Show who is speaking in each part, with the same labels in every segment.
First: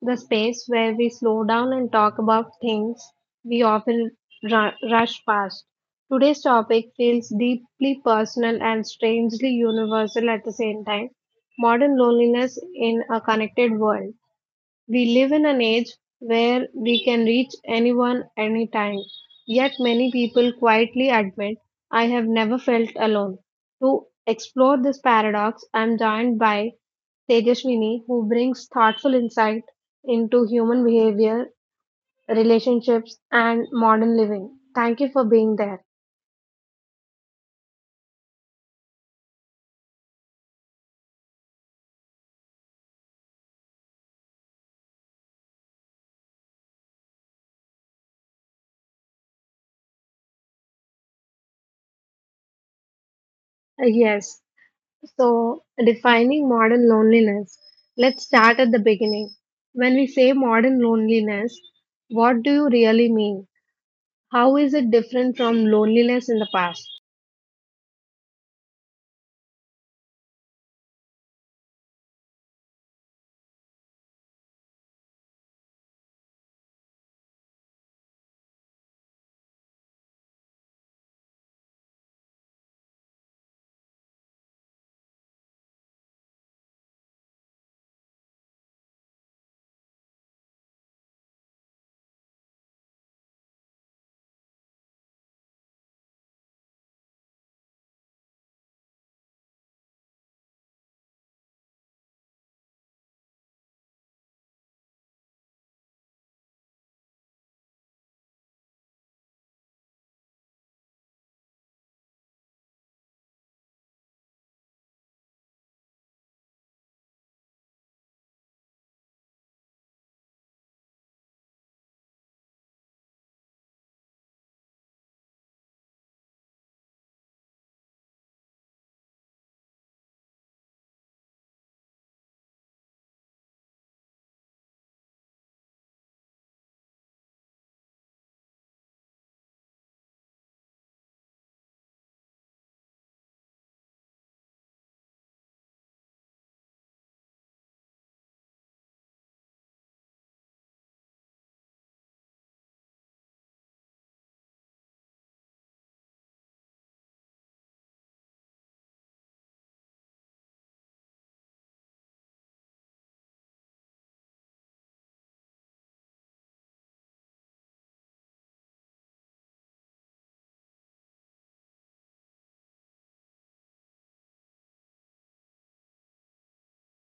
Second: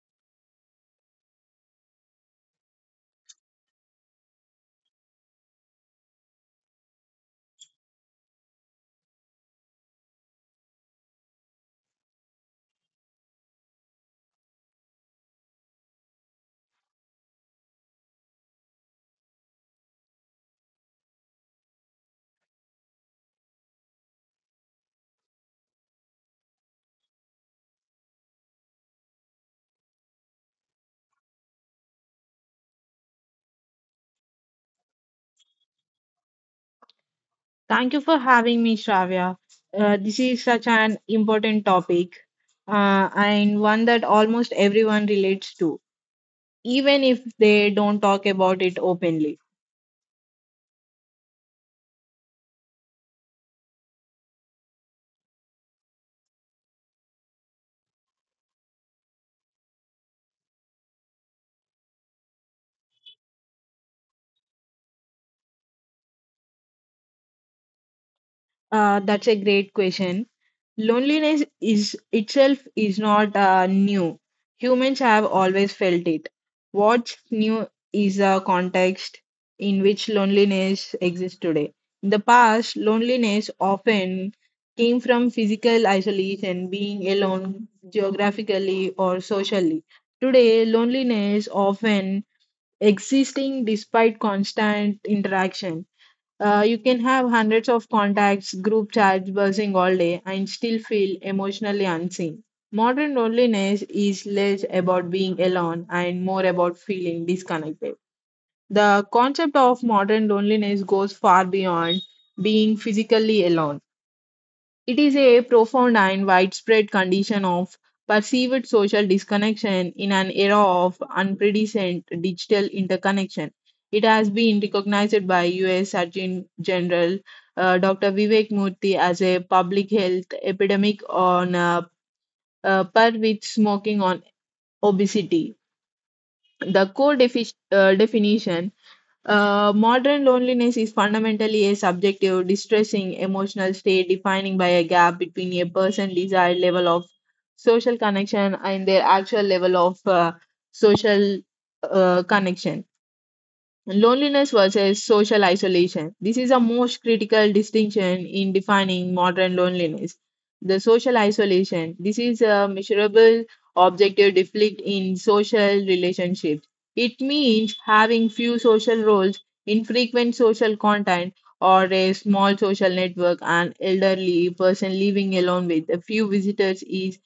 Speaker 1: the space where we slow down and talk about things we often rush past. Today's topic feels deeply personal and strangely universal at the same time, modern loneliness in a connected world. We live in an age where we can reach anyone anytime, yet many people quietly admit, I have never felt alone. To explore this paradox, I am joined by Tejaswini, who brings thoughtful insight into human behavior, relationships, and modern living. Thank you for being there.
Speaker 2: Thank you for having me, Shravya. This is such an important topic and one that almost everyone relates to, even if they don't talk about it openly.
Speaker 1: Yes. So, defining modern loneliness. Let's start at the beginning. When we say modern loneliness, what do you really mean? How is it different from loneliness in the past?
Speaker 2: That's a great question. Loneliness is itself is not new. Humans have always felt it. What's new is the context in which loneliness exists today. In the past, loneliness often came from physical isolation, being alone geographically or socially. Today, loneliness often existing despite constant interaction. You can have hundreds of contacts, group chats buzzing all day, and still feel emotionally unseen. Modern loneliness is less about being alone and more about feeling disconnected. The concept of modern loneliness goes far beyond being physically alone. It is a profound and widespread condition of perceived social disconnection in an era of unprecedented digital interconnection. It has been recognized by US Surgeon General Dr. Vivek Murthy as a public health epidemic on par with smoking on obesity. The core definition modern loneliness is fundamentally a subjective, distressing emotional state defining by a gap between a person's desired level of social connection and their actual level of social connection. Loneliness versus social isolation. This is a most critical distinction in defining modern loneliness. The social isolation. This is a measurable objective defect in social relationships. It means having few social roles, infrequent social contact, or a small social network. An elderly person living alone with a few visitors is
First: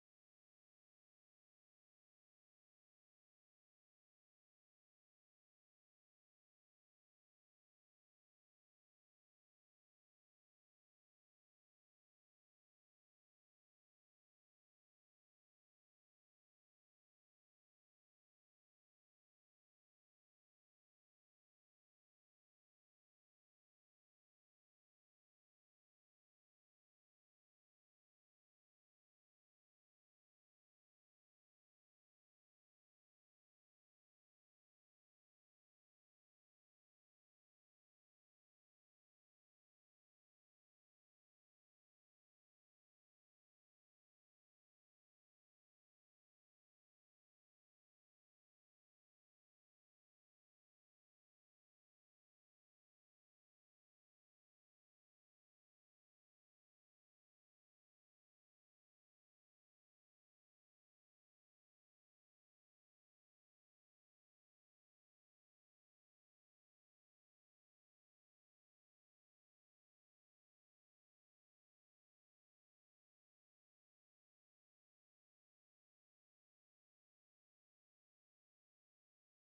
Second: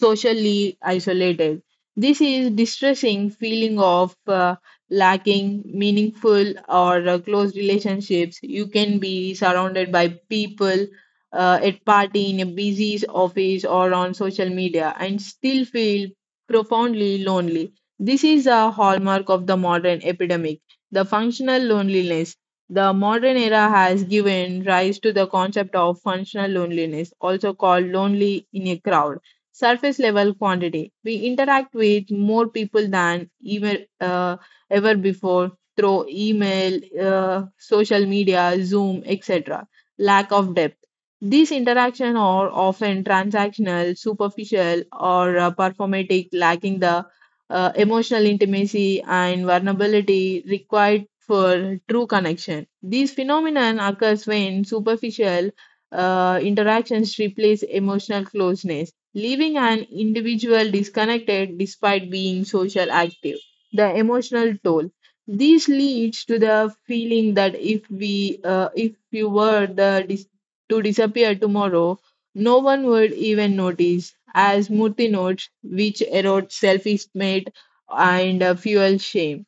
Speaker 2: socially isolated. This is distressing feeling of lacking meaningful or close relationships. You can be surrounded by people at party, in a busy office, or on social media, and still feel profoundly lonely. This is a hallmark of the modern epidemic, the functional loneliness. The modern era has given rise to the concept of functional loneliness, also called lonely in a crowd surface level quantity. We interact with more people than even ever before through email, social media, Zoom, etc. Lack of depth. These interactions are often transactional, superficial, or performatic, lacking the emotional intimacy and vulnerability required for true connection. These phenomenon occurs when superficial interactions replace emotional closeness, leaving an individual disconnected despite being social active the emotional toll. This leads to the feeling that if you were the to disappear tomorrow, no one would even notice. As Murthy notes, which erodes self-estimate and fuels shame.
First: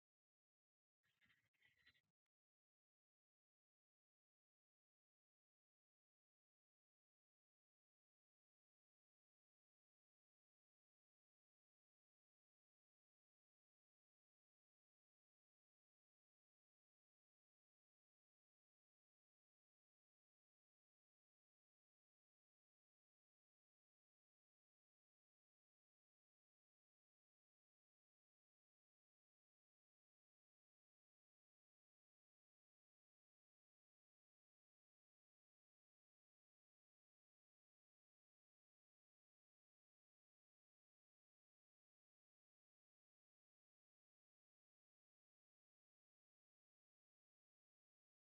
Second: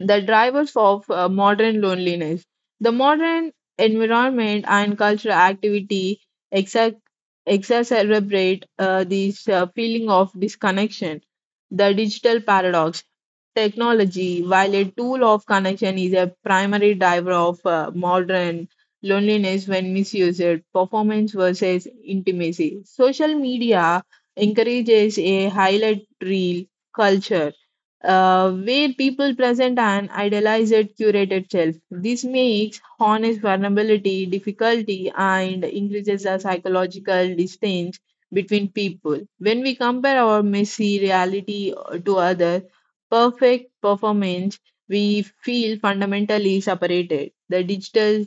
Speaker 2: The drivers of modern loneliness. The modern environment and cultural activity exac- exacerbate this feeling of disconnection. The digital paradox. Technology, while a tool of connection, is a primary driver of modern loneliness when misused, performance versus intimacy. Social media encourages a highlight reel culture where people present an idealized, curated self. This makes honest vulnerability difficulty and increases the psychological distance between people. When we compare our messy reality to others, perfect performance, we feel fundamentally separated. The digital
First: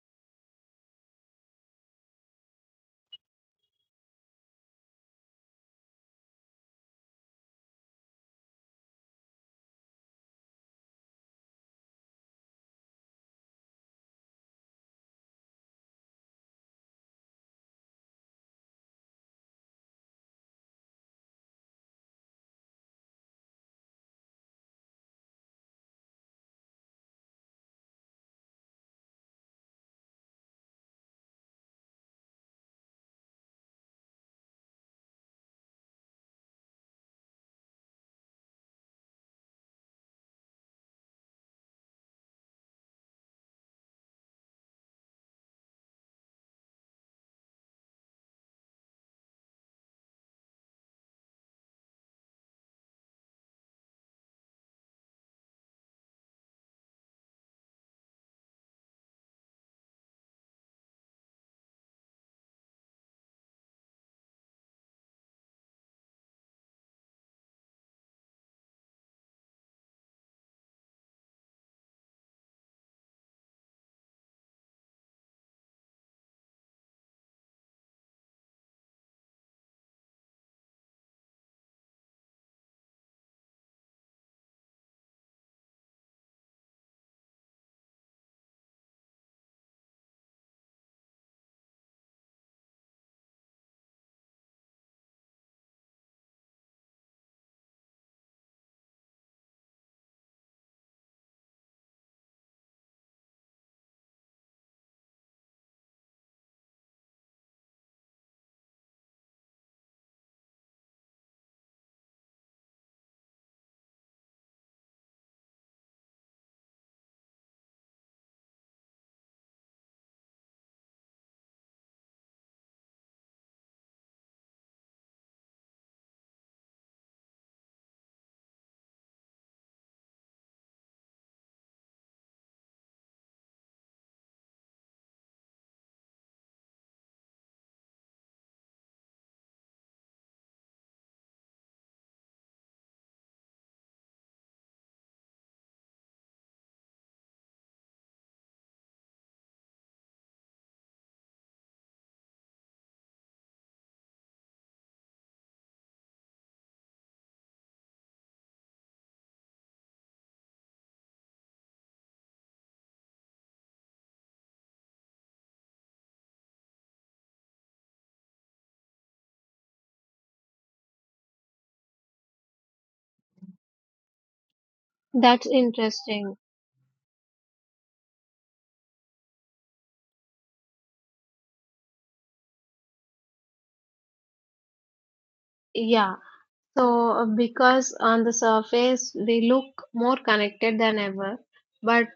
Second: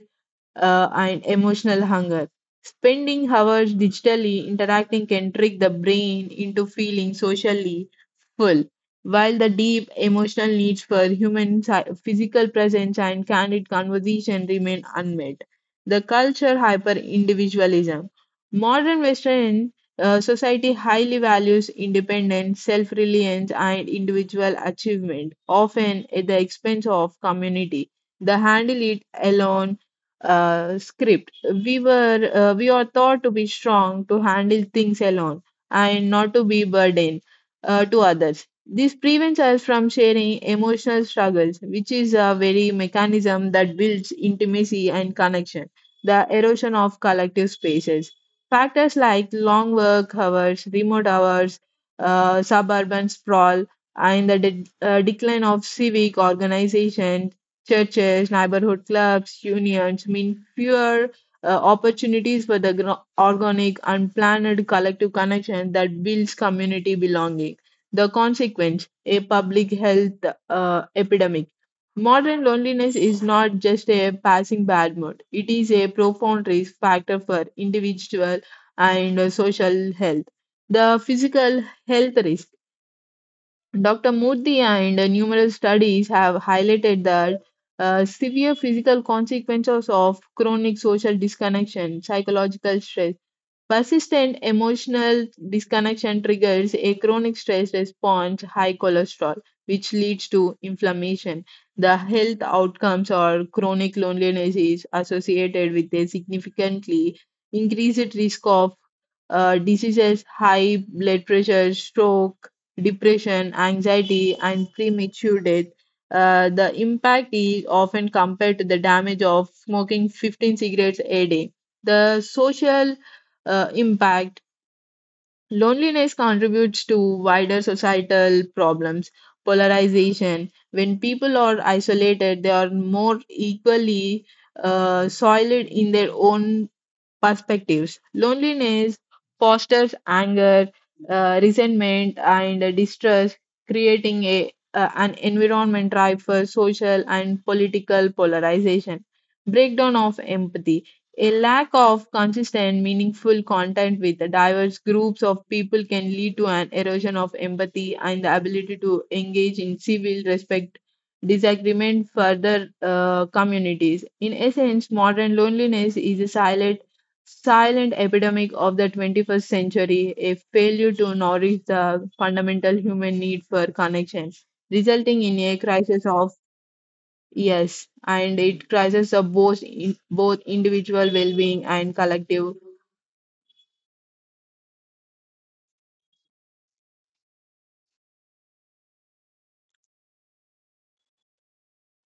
Speaker 2: and emotional hunger. Spending hours digitally interacting can trick the brain into feeling socially full, while the deep emotional needs for human physical presence and candid conversation remain unmet. The culture hyper individualism. Modern Western society highly values independence, self reliance, and individual achievement, often at the expense of community. The handle it alone script. We are taught to be strong, to handle things alone, and not to be burdened to others. This prevents us from sharing emotional struggles, which is a very mechanism that builds intimacy and connection, the erosion of collective spaces. Factors like long work hours, remote hours, suburban sprawl, and the decline of civic organizations, churches, neighborhood clubs, unions mean fewer uh, opportunities for the organic, unplanned collective connection that builds community belonging. The consequence a public health epidemic. Modern loneliness is not just a passing bad mood, it is a profound risk factor for individual and social health. The physical health risk. Dr. Murthy and numerous studies have highlighted that severe physical consequences of chronic social disconnection, psychological stress, Persistent emotional disconnection triggers a chronic stress response, high cholesterol, which leads to inflammation. The health outcomes or chronic loneliness is associated with a significantly increased risk of diseases, high blood pressure, stroke, depression, anxiety, and premature death. The impact is often compared to the damage of smoking 15 cigarettes a day. The social impact, loneliness contributes to wider societal problems, polarization. When people are isolated, they are more equally solid in their own perspectives. Loneliness fosters anger, resentment, and distrust, creating an environment ripe for social and political polarization. Breakdown of empathy. A lack of consistent, meaningful contact with diverse groups of people can lead to an erosion of empathy and the ability to engage in civil respect disagreement further communities. In essence, modern loneliness is a silent epidemic of the 21st century, a failure to nourish the fundamental human need for connection, resulting in
Speaker 1: That's
Speaker 2: a crisis of
Speaker 1: interesting.
Speaker 2: yes, and it crisis of both in, both individual well-being and collective.
Speaker 1: Yeah. So, because on the surface we look more connected than ever, but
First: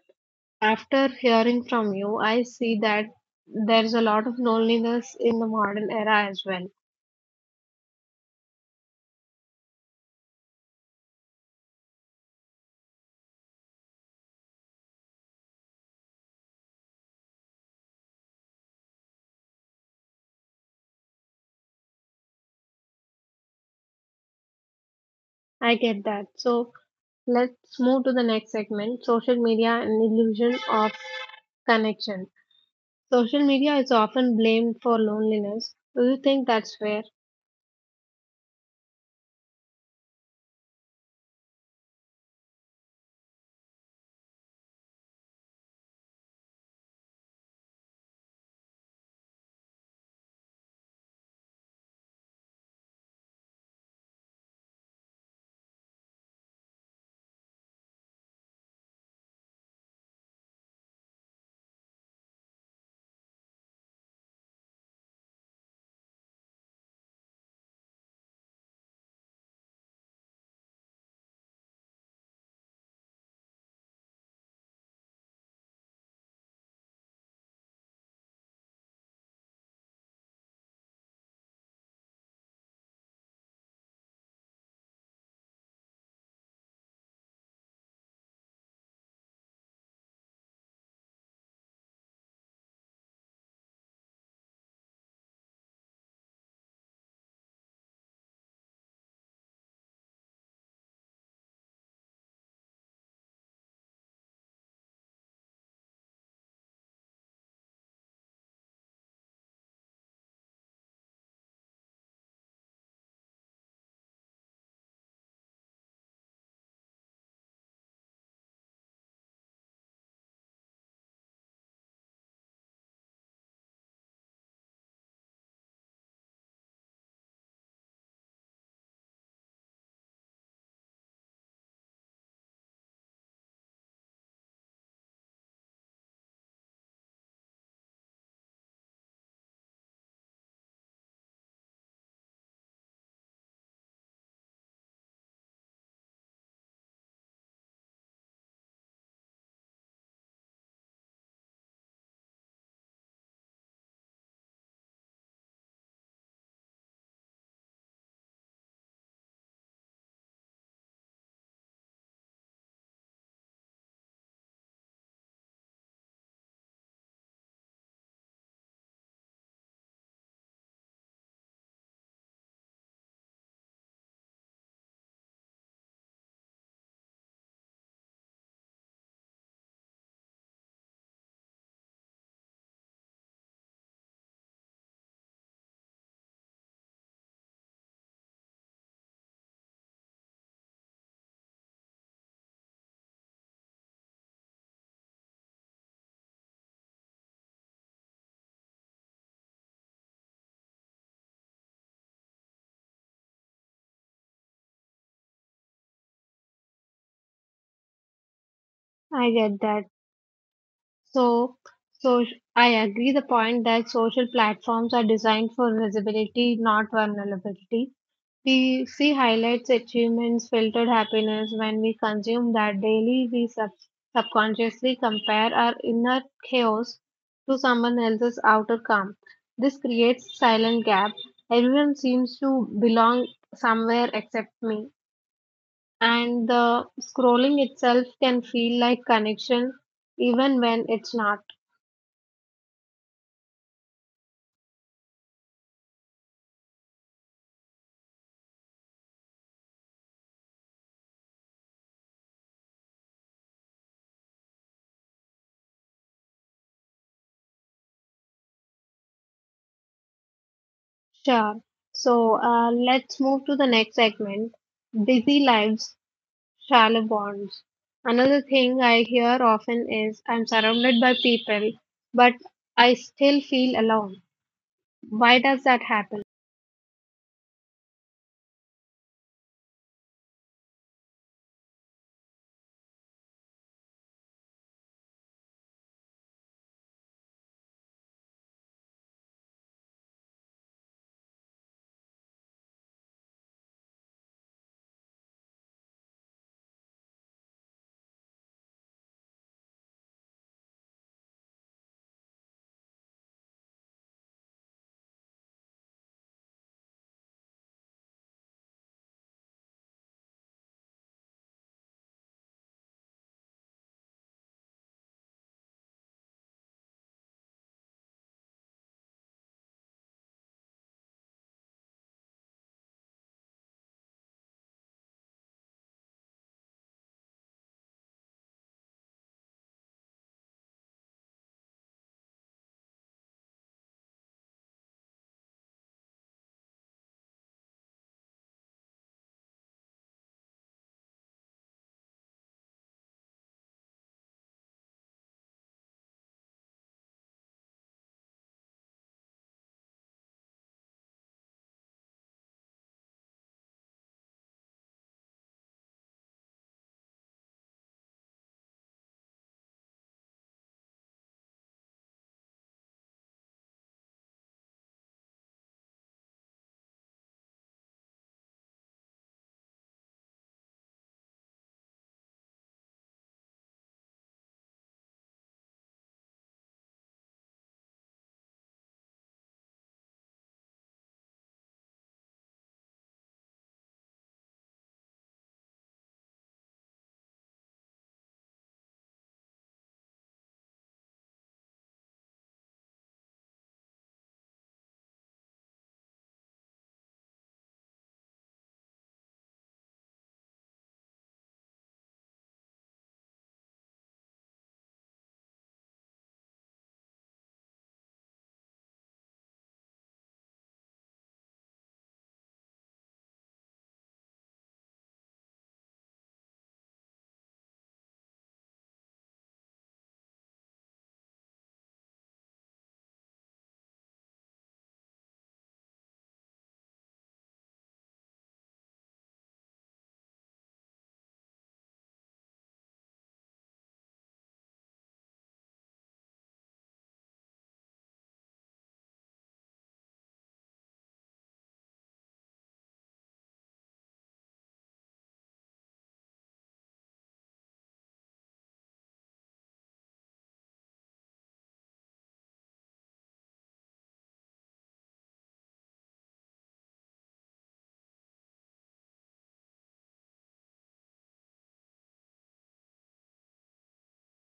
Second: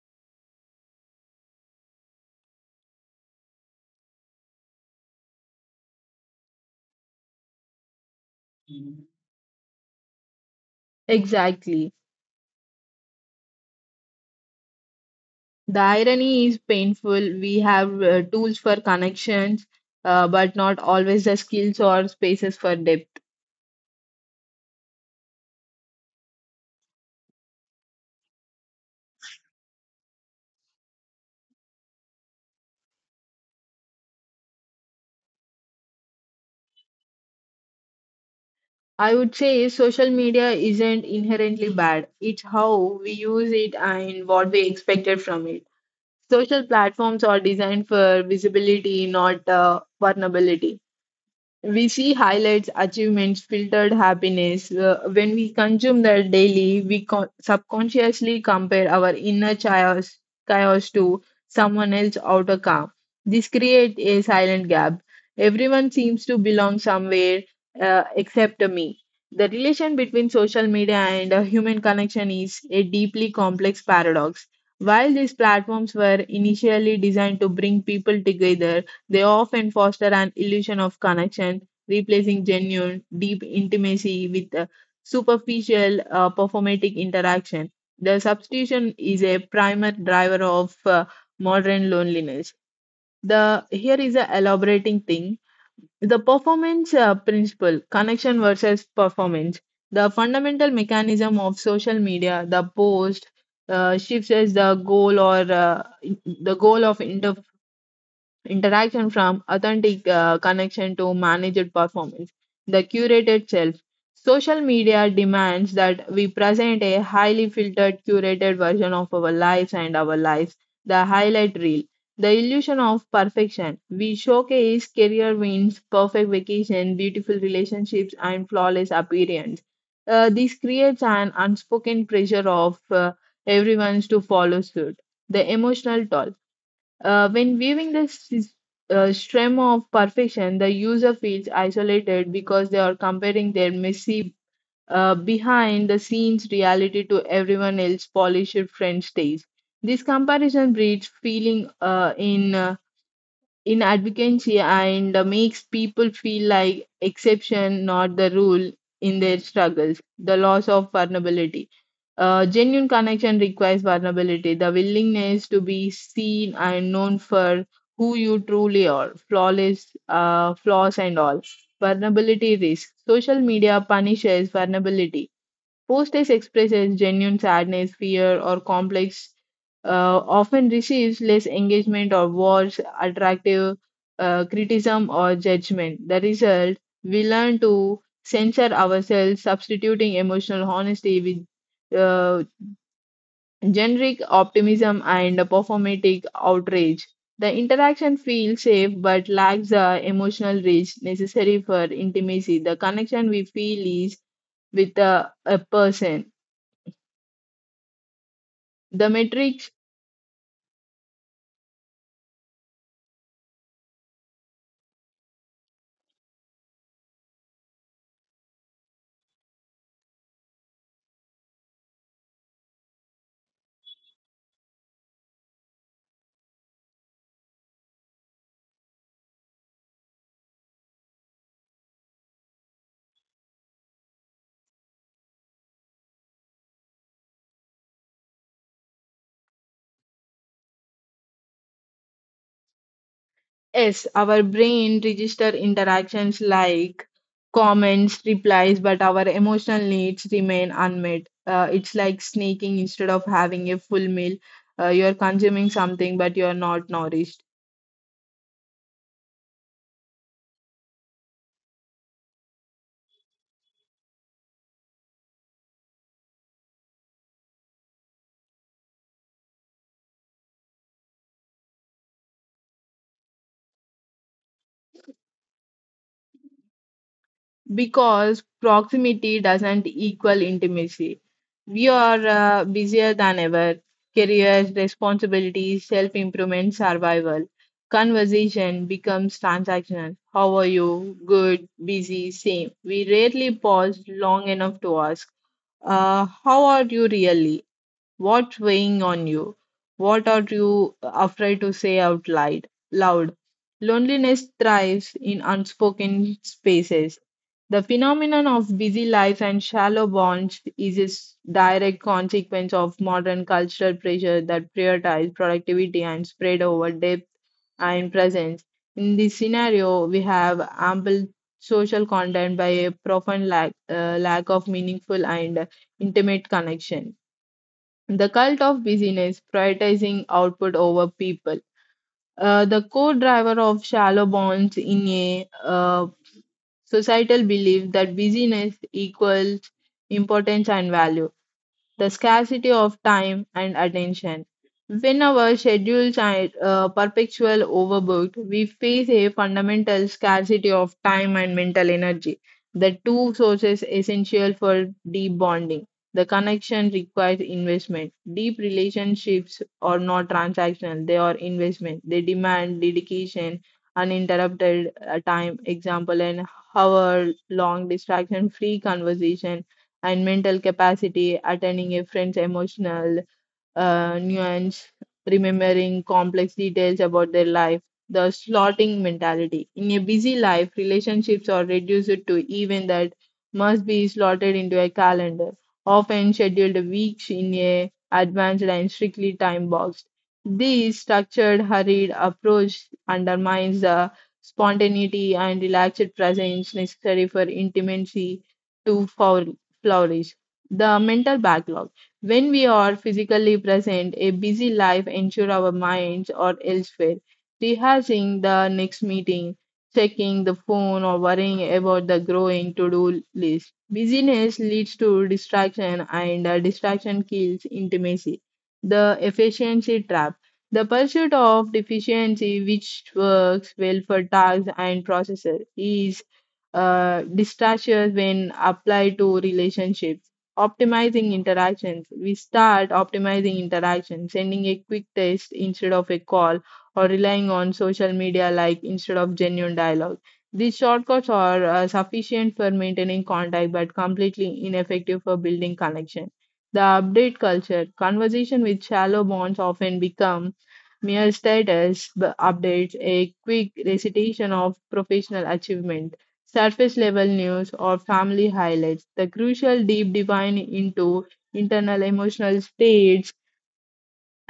Speaker 1: after hearing from you, I see that there's a lot of loneliness in the modern era as well.
Speaker 2: Exactly. The irony is painful. We have tools for connections, but not always the skills or spaces for depth.
Speaker 1: I get that. So, let's move to the next segment, social media and illusion of connection. Social media is often blamed for loneliness. Do you think that's fair?
Speaker 2: I would say social media isn't inherently bad. It's how we use it and what we expected from it. Social platforms are designed for visibility, not vulnerability. We see highlights, achievements, filtered happiness. When we consume that daily, we subconsciously compare our inner chaos to someone else's outer calm. This creates a silent gap. Everyone seems to belong somewhere except me. The relation between social media and human connection is a deeply complex paradox. While these platforms were initially designed to bring people together, they often foster an illusion of connection, replacing genuine, deep intimacy with a superficial, performatic interaction. The substitution is a primer driver of modern loneliness. The here is a elaborating thing. The performance principle, connection versus performance. The fundamental mechanism of social media, the post, shifts as the goal or the goal of inter- Interaction from authentic connection to managed performance, the curated self. Social media demands that we present a highly filtered, curated version of our lives, the highlight reel, the illusion of perfection. We showcase career wins, perfect vacation, beautiful relationships, and flawless appearance. This creates an unspoken pressure of everyone's to follow suit. The emotional toll when viewing the stream of perfection, the user feels isolated because they are comparing their messy behind the scenes reality to everyone else's polished French stage. This comparison breeds feeling in advocacy and makes people feel like exception, not the rule, in their struggles. The loss of vulnerability. Genuine connection requires vulnerability, the willingness to be seen and known for who you truly are, flaws and all. Vulnerability risk. Social media punishes vulnerability Postage expresses genuine sadness, fear, or complex, often receives less engagement or worse, attractive criticism or judgment. The result, we learn to censor ourselves, substituting emotional honesty with generic optimism and performative outrage. The interaction feels safe but lacks the emotional reach necessary for intimacy. The connection we feel is with a person The
Speaker 1: I get
Speaker 2: matrix
Speaker 1: that. So, I agree the point that social platforms are designed for visibility, not vulnerability. We see highlights, achievements, filtered happiness. When we consume that daily, we subconsciously compare our inner chaos to someone else's outer calm. This creates silent gap. Everyone seems to belong somewhere except me. And the scrolling itself can feel like connection even when it's not.
Speaker 2: S, our brain register interactions like comments, replies, but our emotional needs remain unmet. It's like snaking instead of having a full meal. You're consuming something, but you're not nourished.
Speaker 1: Sure. So let's move to the next segment, busy lives, shallow bonds. Another thing I hear often is I'm surrounded by people, but I still feel alone. Why does that happen?
Speaker 2: Because proximity doesn't equal intimacy. We are busier than ever. Careers, responsibilities, self improvement, survival. Conversation becomes transactional. How are you? Good, busy, same. We rarely pause long enough to ask, How are you really? What's weighing on you? What are you afraid to say out loud? Loneliness thrives in unspoken spaces. The phenomenon of busy lives and shallow bonds is a direct consequence of modern cultural pressure that prioritizes productivity and spread over depth and presence. In this scenario, we have ample social content by a profound lack of meaningful and intimate connection. The cult of busyness, prioritizing output over people. The core driver of shallow bonds in a societal belief that busyness equals importance and value the scarcity of time and attention. When our schedules are perpetual overbooked, we face a fundamental scarcity of time and mental energy, the two sources essential for deep bonding. The connection requires investment. Deep relationships are not transactional, they are investment. They demand dedication, uninterrupted time, example, and hour long distraction free conversation and mental capacity, attending a friend's emotional nuance, remembering complex details about their life, the slotting mentality. In a busy life, relationships are reduced to even that must be slotted into a calendar, often scheduled weeks in a advanced and strictly time boxed. This structured, hurried approach undermines the spontaneity and relaxed presence necessary for intimacy to flourish. The mental backlog. When we are physically present, a busy life ensures our minds are elsewhere, rehearsing the next meeting, checking the phone, or worrying about the growing to do list. Busyness leads to distraction, and distraction kills intimacy. The efficiency trap. The pursuit of efficiency, which works well for tasks and processes, is distractious when applied to relationships. Optimizing interactions. We start optimizing interactions, sending a quick text instead of a call, or relying on social media like instead of genuine dialogue. These shortcuts are sufficient for maintaining contact but completely ineffective for building connection. The update culture. Conversation with shallow bonds often become mere updates, a quick recitation of professional achievement, surface level news, or family highlights. The crucial deep divine into internal emotional states,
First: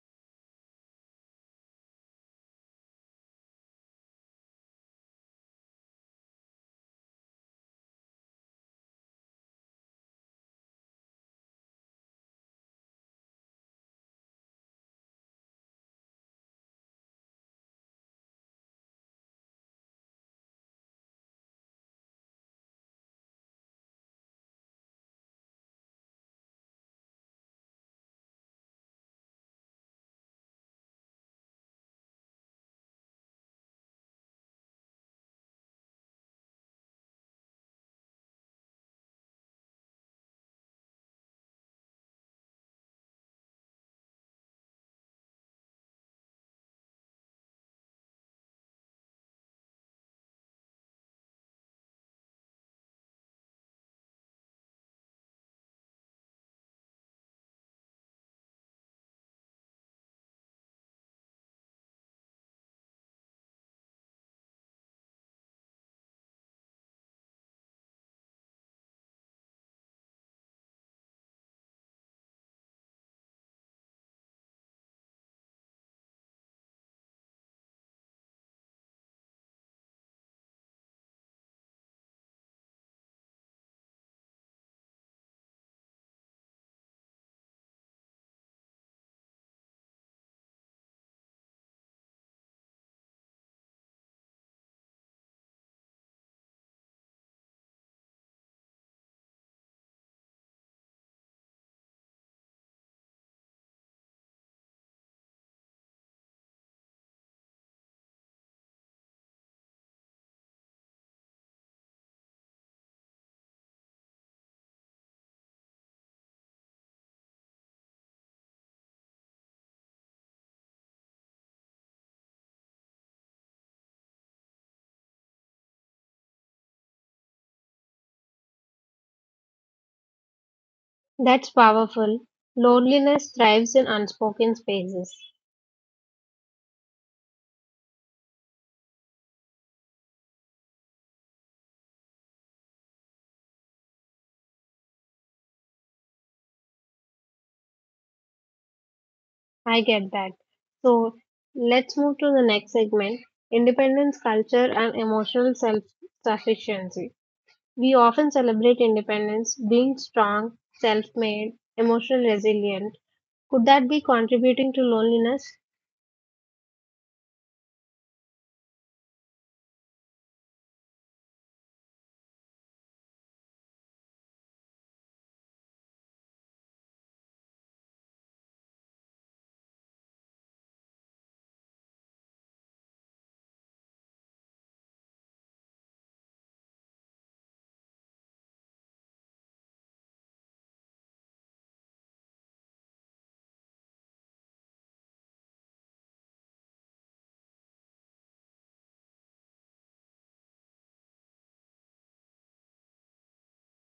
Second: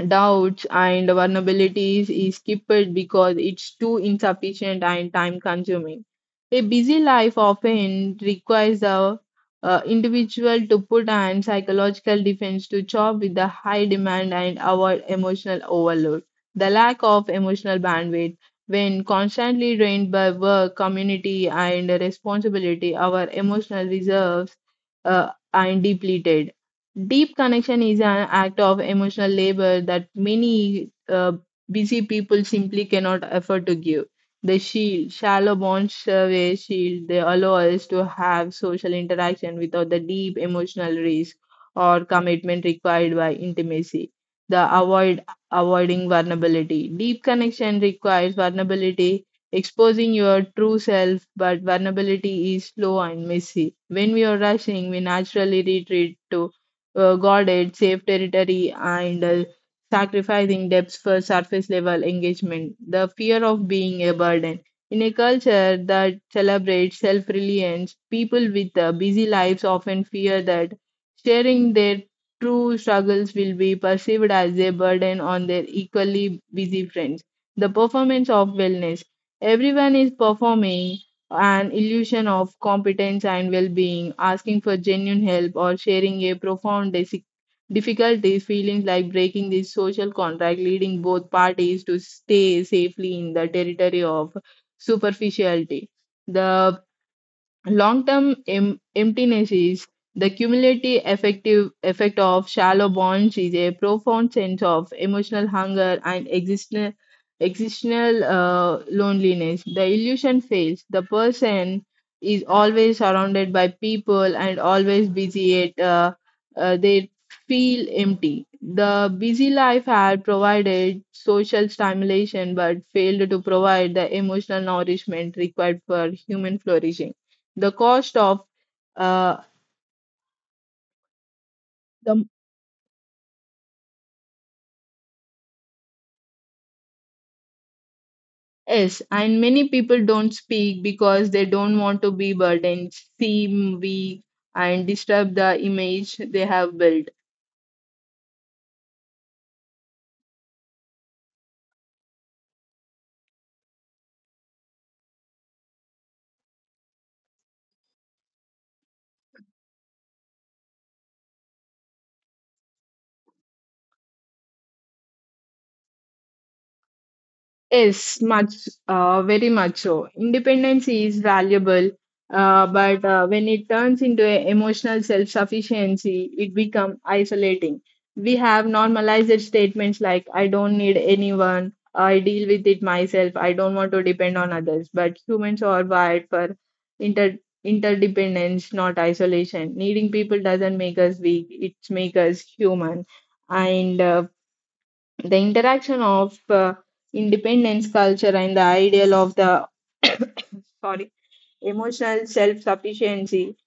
Speaker 2: doubts and vulnerabilities is skipped because it's too insufficient and time consuming. A busy life often requires the individual to put on psychological defense to cope with the high demand and avoid emotional overload. The lack of emotional bandwidth, when constantly drained by work, community, and responsibility, our emotional reserves are depleted. Deep connection is an act of emotional labor that many busy people simply cannot afford to give. They shield, shallow bonds serve a shield. They allow us to have social interaction without the deep emotional risk or commitment required by intimacy. The avoid avoiding vulnerability. Deep connection requires vulnerability, exposing your true self, but vulnerability is slow and messy. When we are rushing, we naturally retreat to guarded safe territory and sacrificing depths for surface level engagement, the fear of being a burden. In a culture that celebrates self reliance, people with busy lives often fear that sharing their true struggles will be perceived as a burden on their equally busy friends. The performance of wellness. Everyone is performing, an illusion of competence and well being, asking for genuine help, or sharing a difficulty, feelings like breaking this social contract, leading both parties to stay safely in the territory of superficiality. The long term emptiness is the cumulative effect of shallow bonds is a profound sense of emotional hunger and existential loneliness. The illusion fails. The person is always surrounded by people and always busy, yet they feel empty. The busy life had provided social stimulation but failed to provide the emotional nourishment required for human flourishing, the cost of uh,
Speaker 1: That's powerful.
Speaker 2: the
Speaker 1: Loneliness thrives in unspoken spaces.
Speaker 2: yes, and many people don't speak because they don't want to be burdened, seem weak, and disturb the image they have built.
Speaker 1: I get that. So let's move to the next segment, independence, culture, and emotional self sufficiency. We often celebrate independence, being strong, self made, emotionally resilient. Could that be contributing to loneliness?
Speaker 2: Yes, much, very much so. Independence is valuable, but when it turns into a emotional self sufficiency, it becomes isolating. We have normalized statements like, I don't need anyone, I deal with it myself, I don't want to depend on others. But humans are wired for inter- interdependence, not isolation. Needing people doesn't make us weak, it makes us human. And the interaction of independence culture and the ideal of the, sorry, emotional self-sufficiency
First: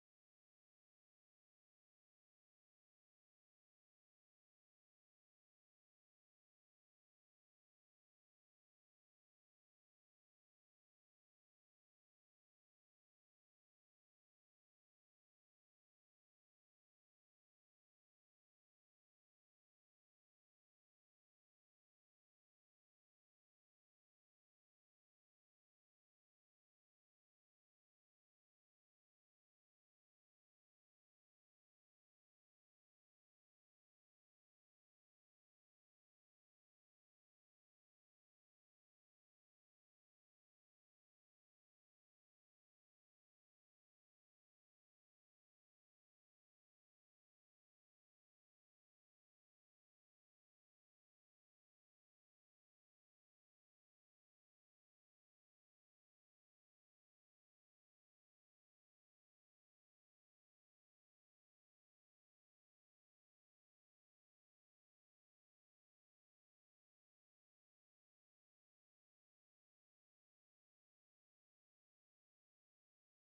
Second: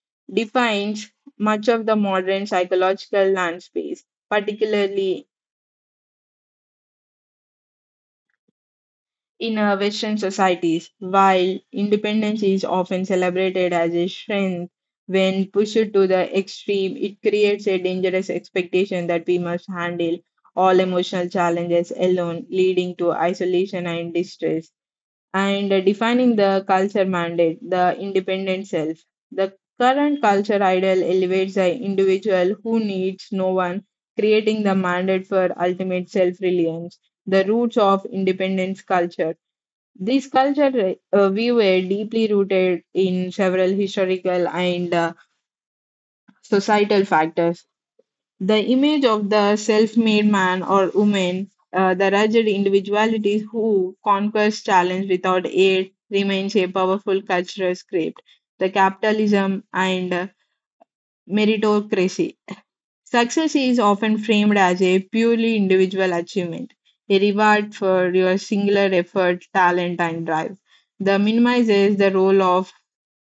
Speaker 2: defines much of the modern psychological landscape, particularly in western societies. While independence is often celebrated as a strength, when pushed to the extreme, it creates a dangerous expectation that we must handle all emotional challenges alone, leading to isolation and distress, and defining the culture mandate, the independent self. The current culture ideal elevates the individual who needs no one, creating the mandate for ultimate self reliance, the roots of independence culture. This culture, we were deeply rooted in several historical and societal factors, the image of the self made man or woman, the rugged individuality who conquers challenge without aid, remains a powerful cultural script. The capitalism and meritocracy. Success is often framed as a purely individual achievement, a reward for your singular effort, talent, and drive. The minimizes the role of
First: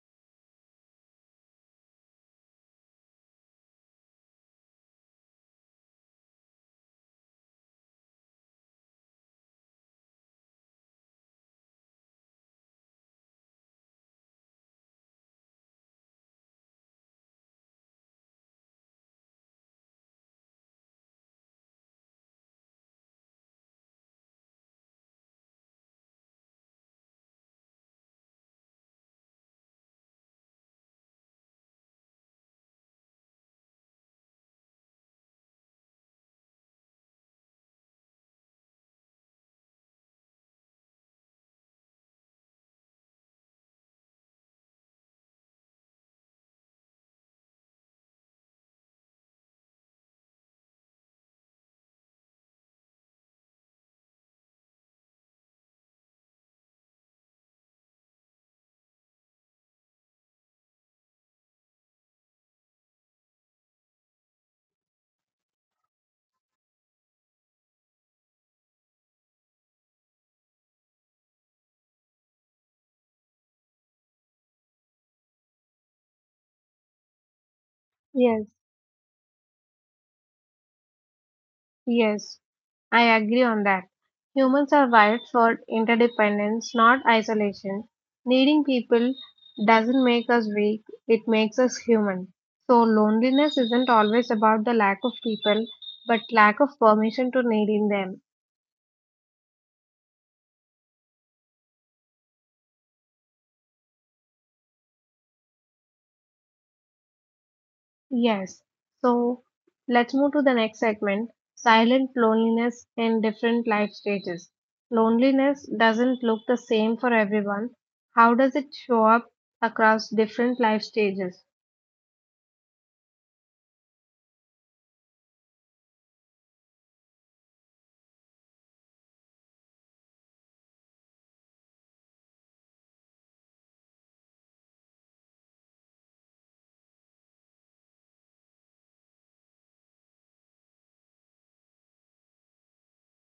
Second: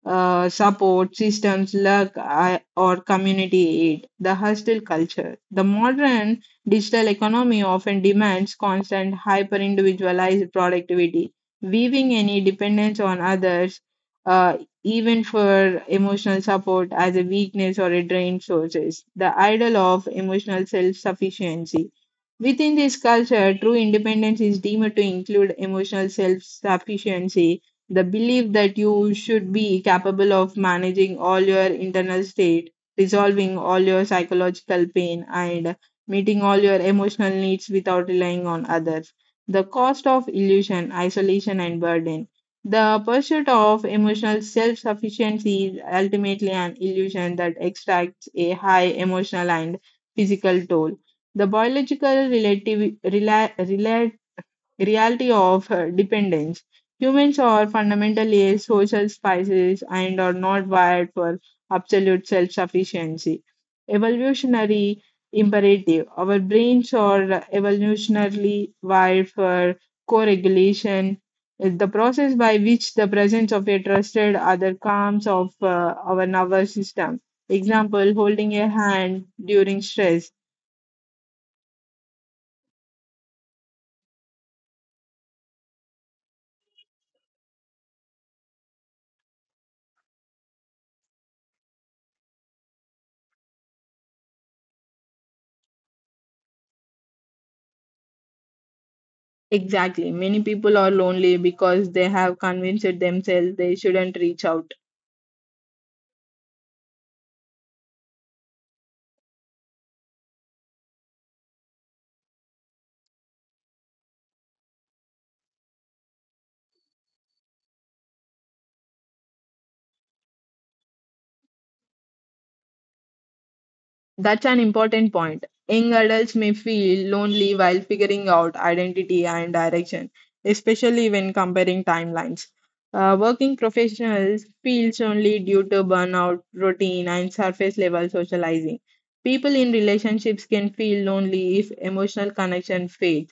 Speaker 2: support systems, luck, or community aid. The hostile culture. The modern digital economy often demands constant hyper individualized productivity, weaving any dependence on others, uh, even for emotional support, as a weakness or a drain sources. The idol of emotional self sufficiency. Within this culture, true independence is deemed to include emotional self sufficiency, the belief that you should be capable of managing all your internal state, resolving all your psychological pain, and meeting all your emotional needs without relying on others. The cost of illusion, isolation, and burden. The pursuit of emotional self sufficiency is ultimately an illusion that extracts a high emotional and physical toll, the biological reality of dependence. Humans are fundamentally a social species and are not wired for absolute self sufficiency. Evolutionary imperative. Our brains are evolutionarily wired for co regulation, the process by which the presence of a trusted other calms of our nervous system. Example, holding
Speaker 1: Yes,
Speaker 2: a hand during stress.
Speaker 1: yes, I agree on that. Humans are wired for interdependence, not isolation. Needing people doesn't make us weak, it makes us human. So, loneliness isn't always about the lack of people, but lack of permission to needing them.
Speaker 2: Exactly. Many people are lonely because they have convinced themselves they shouldn't reach out.
Speaker 1: Yes. So let's move to the next segment, silent loneliness in different life stages. Loneliness doesn't look the same for everyone. How does it show up across different life stages?
Speaker 2: That's an important point. Young adults may feel lonely while figuring out identity and direction, especially when comparing timelines. Working professionals feel lonely due to burnout, routine, and surface level socializing. People in relationships can feel lonely if emotional connection fades.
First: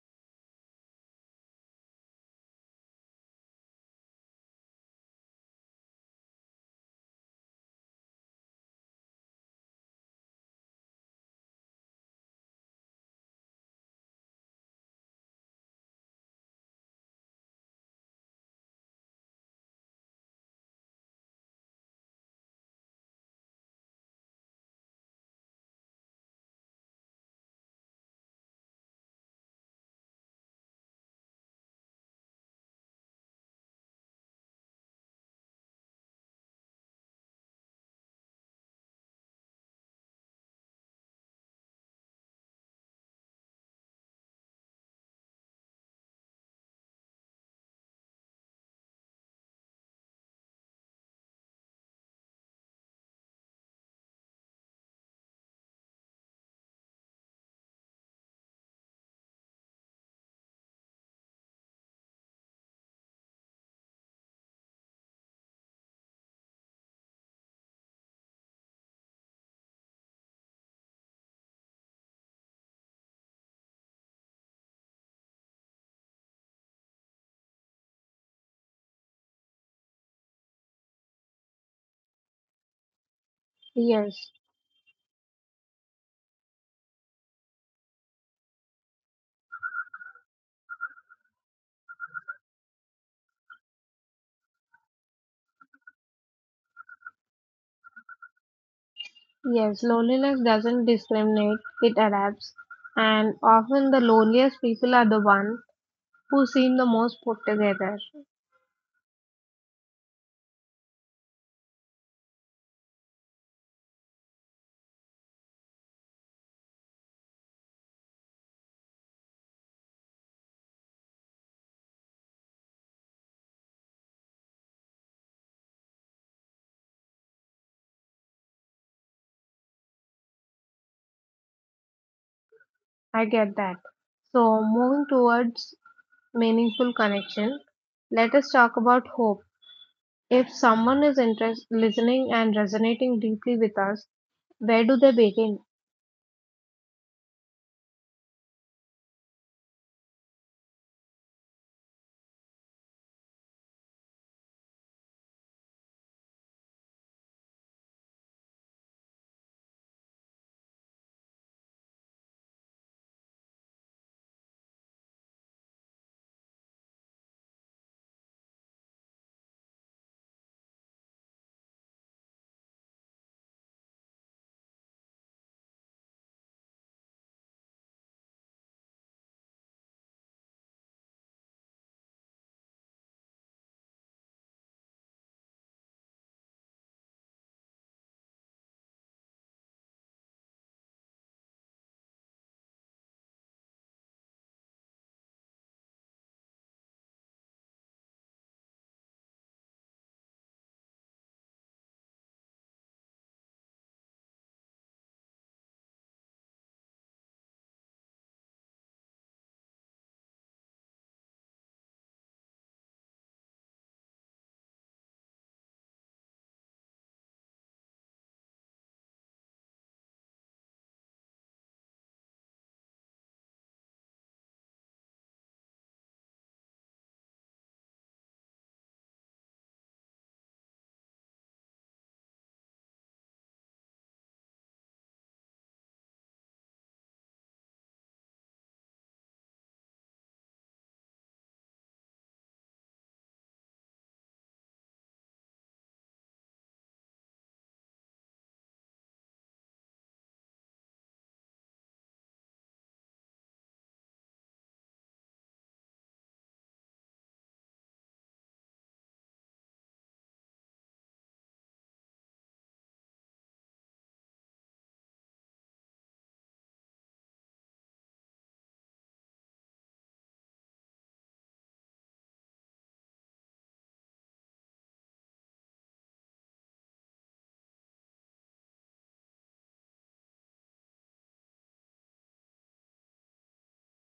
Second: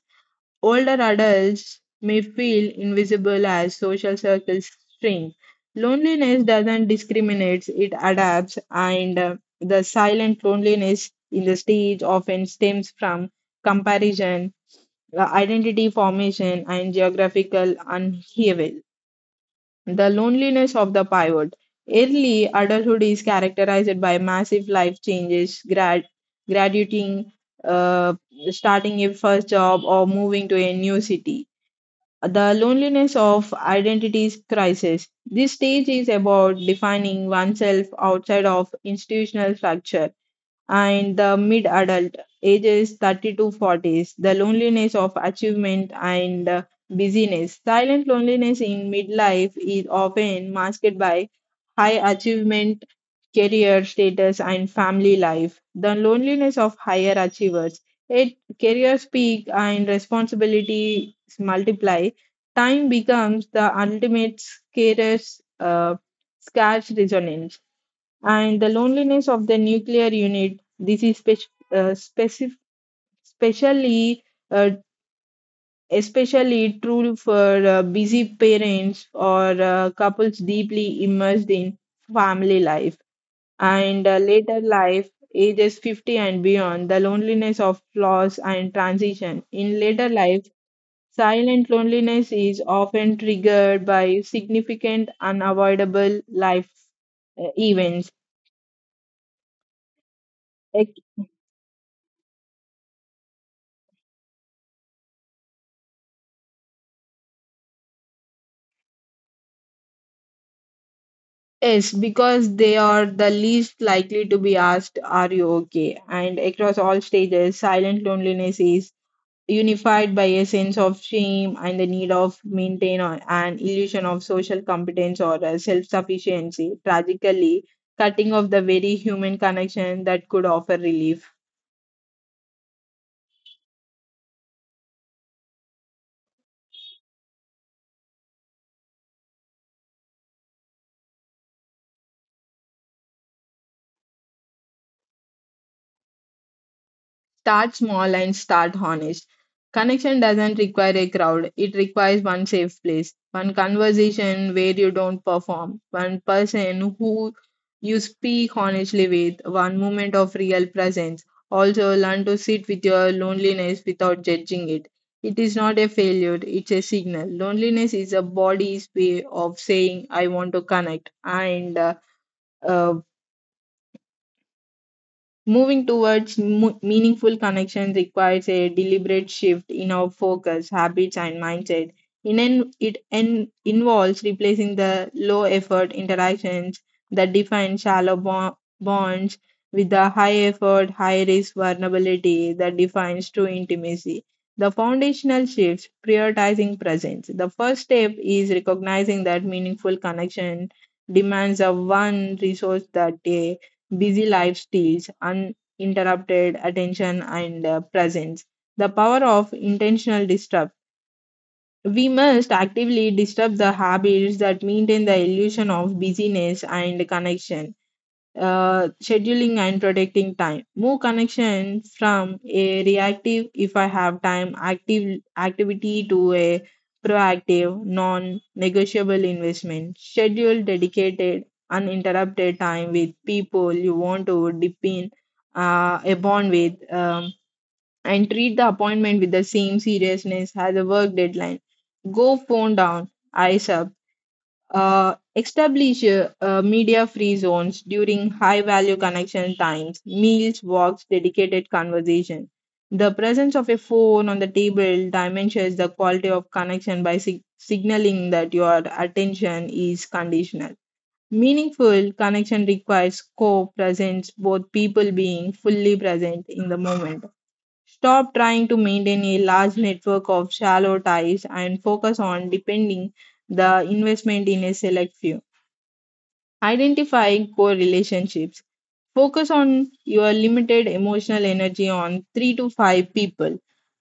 Speaker 2: Older adults may feel invisible as social circles shrink. Loneliness doesn't discriminate, it adapts, and the silent loneliness in the stage often stems from comparison, identity formation, and geographical unheaval. The loneliness of the pivot. Early adulthood is characterized by massive life changes, graduating, uh, starting a first job, or moving to a new city, the loneliness of identity crisis. This stage is about defining oneself outside of institutional structure. And the mid adult, ages 30 to 40s, the loneliness of achievement and busyness. Silent loneliness in midlife is often masked by high achievement, career status, and family life, the loneliness of higher achievers. It careers peak and responsibilities multiply, time becomes the ultimate scarce resource. And the loneliness of the nuclear unit. This is spec- specif- specially uh, especially true for busy parents or couples deeply immersed in family life. And
Speaker 1: Yes.
Speaker 2: later life, ages 50 and beyond, the loneliness of loss and transition in later life. Silent loneliness is often triggered by significant unavoidable life events.
Speaker 1: Yes. Loneliness doesn't discriminate, it adapts. And often the loneliest people are the one who seem the most put together.
Speaker 2: Yes, because they are the least likely to be asked, are you okay? And across all stages, silent loneliness is unified by a sense of shame and the need of an illusion of social competence or self sufficiency, tragically cutting off the very human connection that could offer relief.
Speaker 1: I get that. So moving towards meaningful connection, let us talk about hope. If someone is interest, listening and resonating deeply with us, where do they begin?
Speaker 2: Start small and start honest. Connection doesn't require a crowd, it requires one safe place, one conversation where you don't perform, one person who you speak honestly with, one moment of real presence. Also, learn to sit with your loneliness without judging it. It is not a failure, it's a signal. Loneliness is a body's way of saying, I want to connect. And uh, moving towards meaningful connection requires a deliberate shift in our focus, habits, and mindset. It involves replacing the low effort interactions that define bonds with the high effort, high risk vulnerability that defines true intimacy. The foundational shifts prioritizing presence. The first step is recognizing that meaningful connection demands a one resource that day busy life steals uninterrupted attention and presence. The power of intentional disrupt. We must actively disrupt the habits that maintain the illusion of busyness and connection, scheduling and protecting time. More connection from a reactive, if I have time, active activity to a proactive, non-negotiable investment. Schedule dedicated, uninterrupted time with people you want to deepen a bond with, and treat the appointment with the same seriousness as a work deadline. Go phone down, eyes up. Establish media free zones during high value connection times, meals, walks, dedicated conversation. The presence of a phone on the table diminishes the quality of connection by signaling that your attention is conditional. Meaningful connection requires co presence, both people being fully present in the moment. Stop trying to maintain a large network of shallow ties and focus on depending, the investment in a select few. Identify core relationships. Focus on your limited emotional energy on three to five people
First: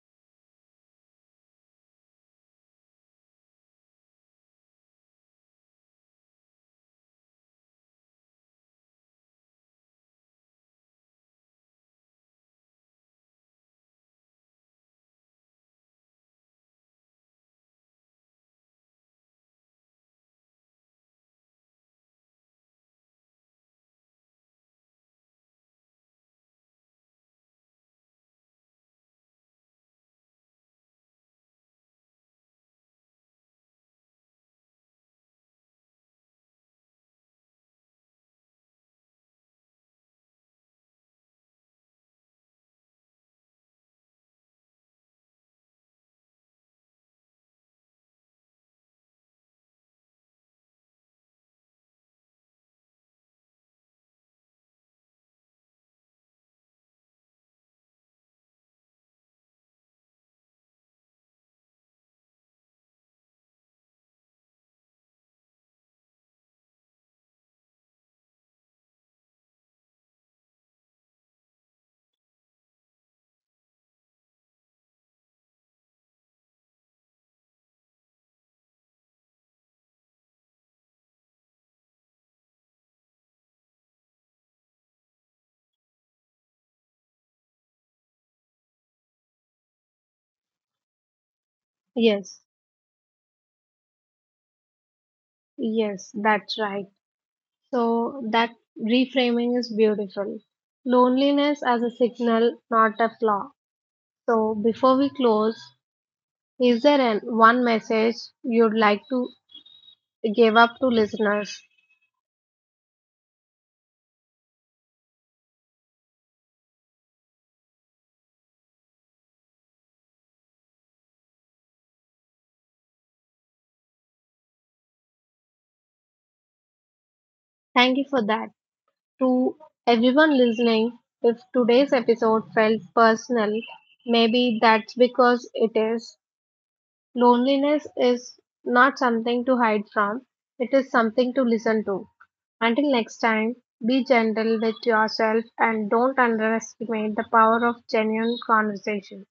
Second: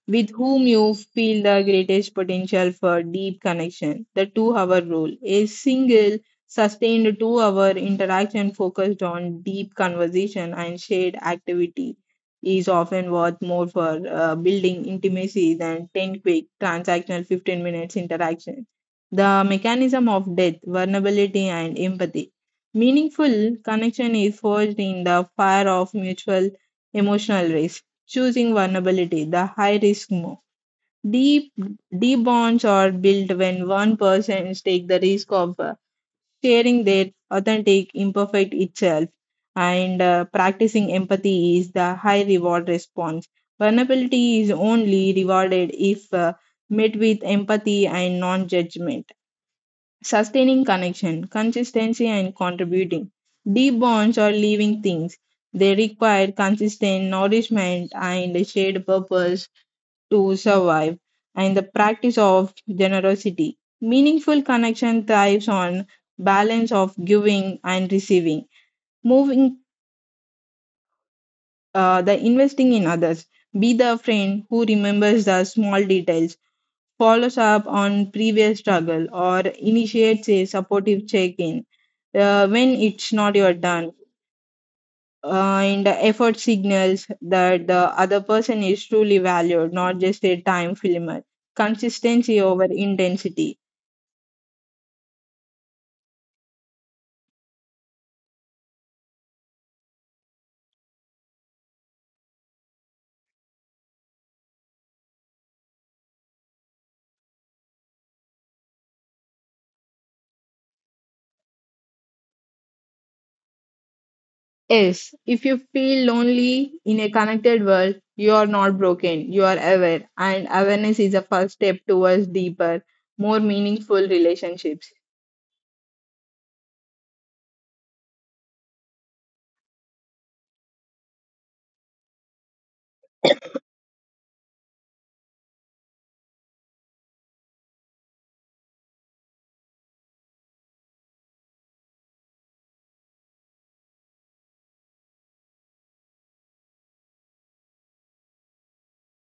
Speaker 2: with whom you feel the greatest potential for deep connection. The 2 hour rule. A single, sustained 2 hour interaction focused on deep conversation and shared activity is often worth more for building intimacy than 10 quick transactional 15 minutes interaction. The mechanism of depth, vulnerability, and empathy. Meaningful connection is forged in the fire of mutual emotional risk. Choosing vulnerability, the high risk move. Deep, Deep bonds are built when one person takes the risk of sharing their authentic, imperfect itself, and practicing empathy is the high reward response. Vulnerability is only rewarded if met with empathy and non judgment. Sustaining connection, consistency, and contributing. Deep bonds are living things. They require consistent nourishment and a shared purpose to survive, and the practice of generosity. Meaningful connection thrives on balance of giving and receiving. Moving the Investing in others. Be the friend who remembers the small details, follows up on previous struggle, or initiates a supportive check in when it's not your done. And the effort signals that the other person is truly valued, not just a time filler.
Speaker 1: Yes,
Speaker 2: Consistency over intensity.
Speaker 1: yes, that's right. So that reframing is beautiful. Loneliness as a signal, not a flaw. So before we close, is there an, one message you'd like to give up to listeners?
Speaker 2: Yes, if you feel lonely in a connected world, you are not broken, you are aware, and awareness is a first step towards deeper, more meaningful relationships.
Speaker 1: Thank you for that. To everyone listening, if today's episode felt personal, maybe that's because it is. Loneliness is not something to hide from, it is something to listen to. Until next time, be gentle with yourself and don't underestimate the power of genuine conversation.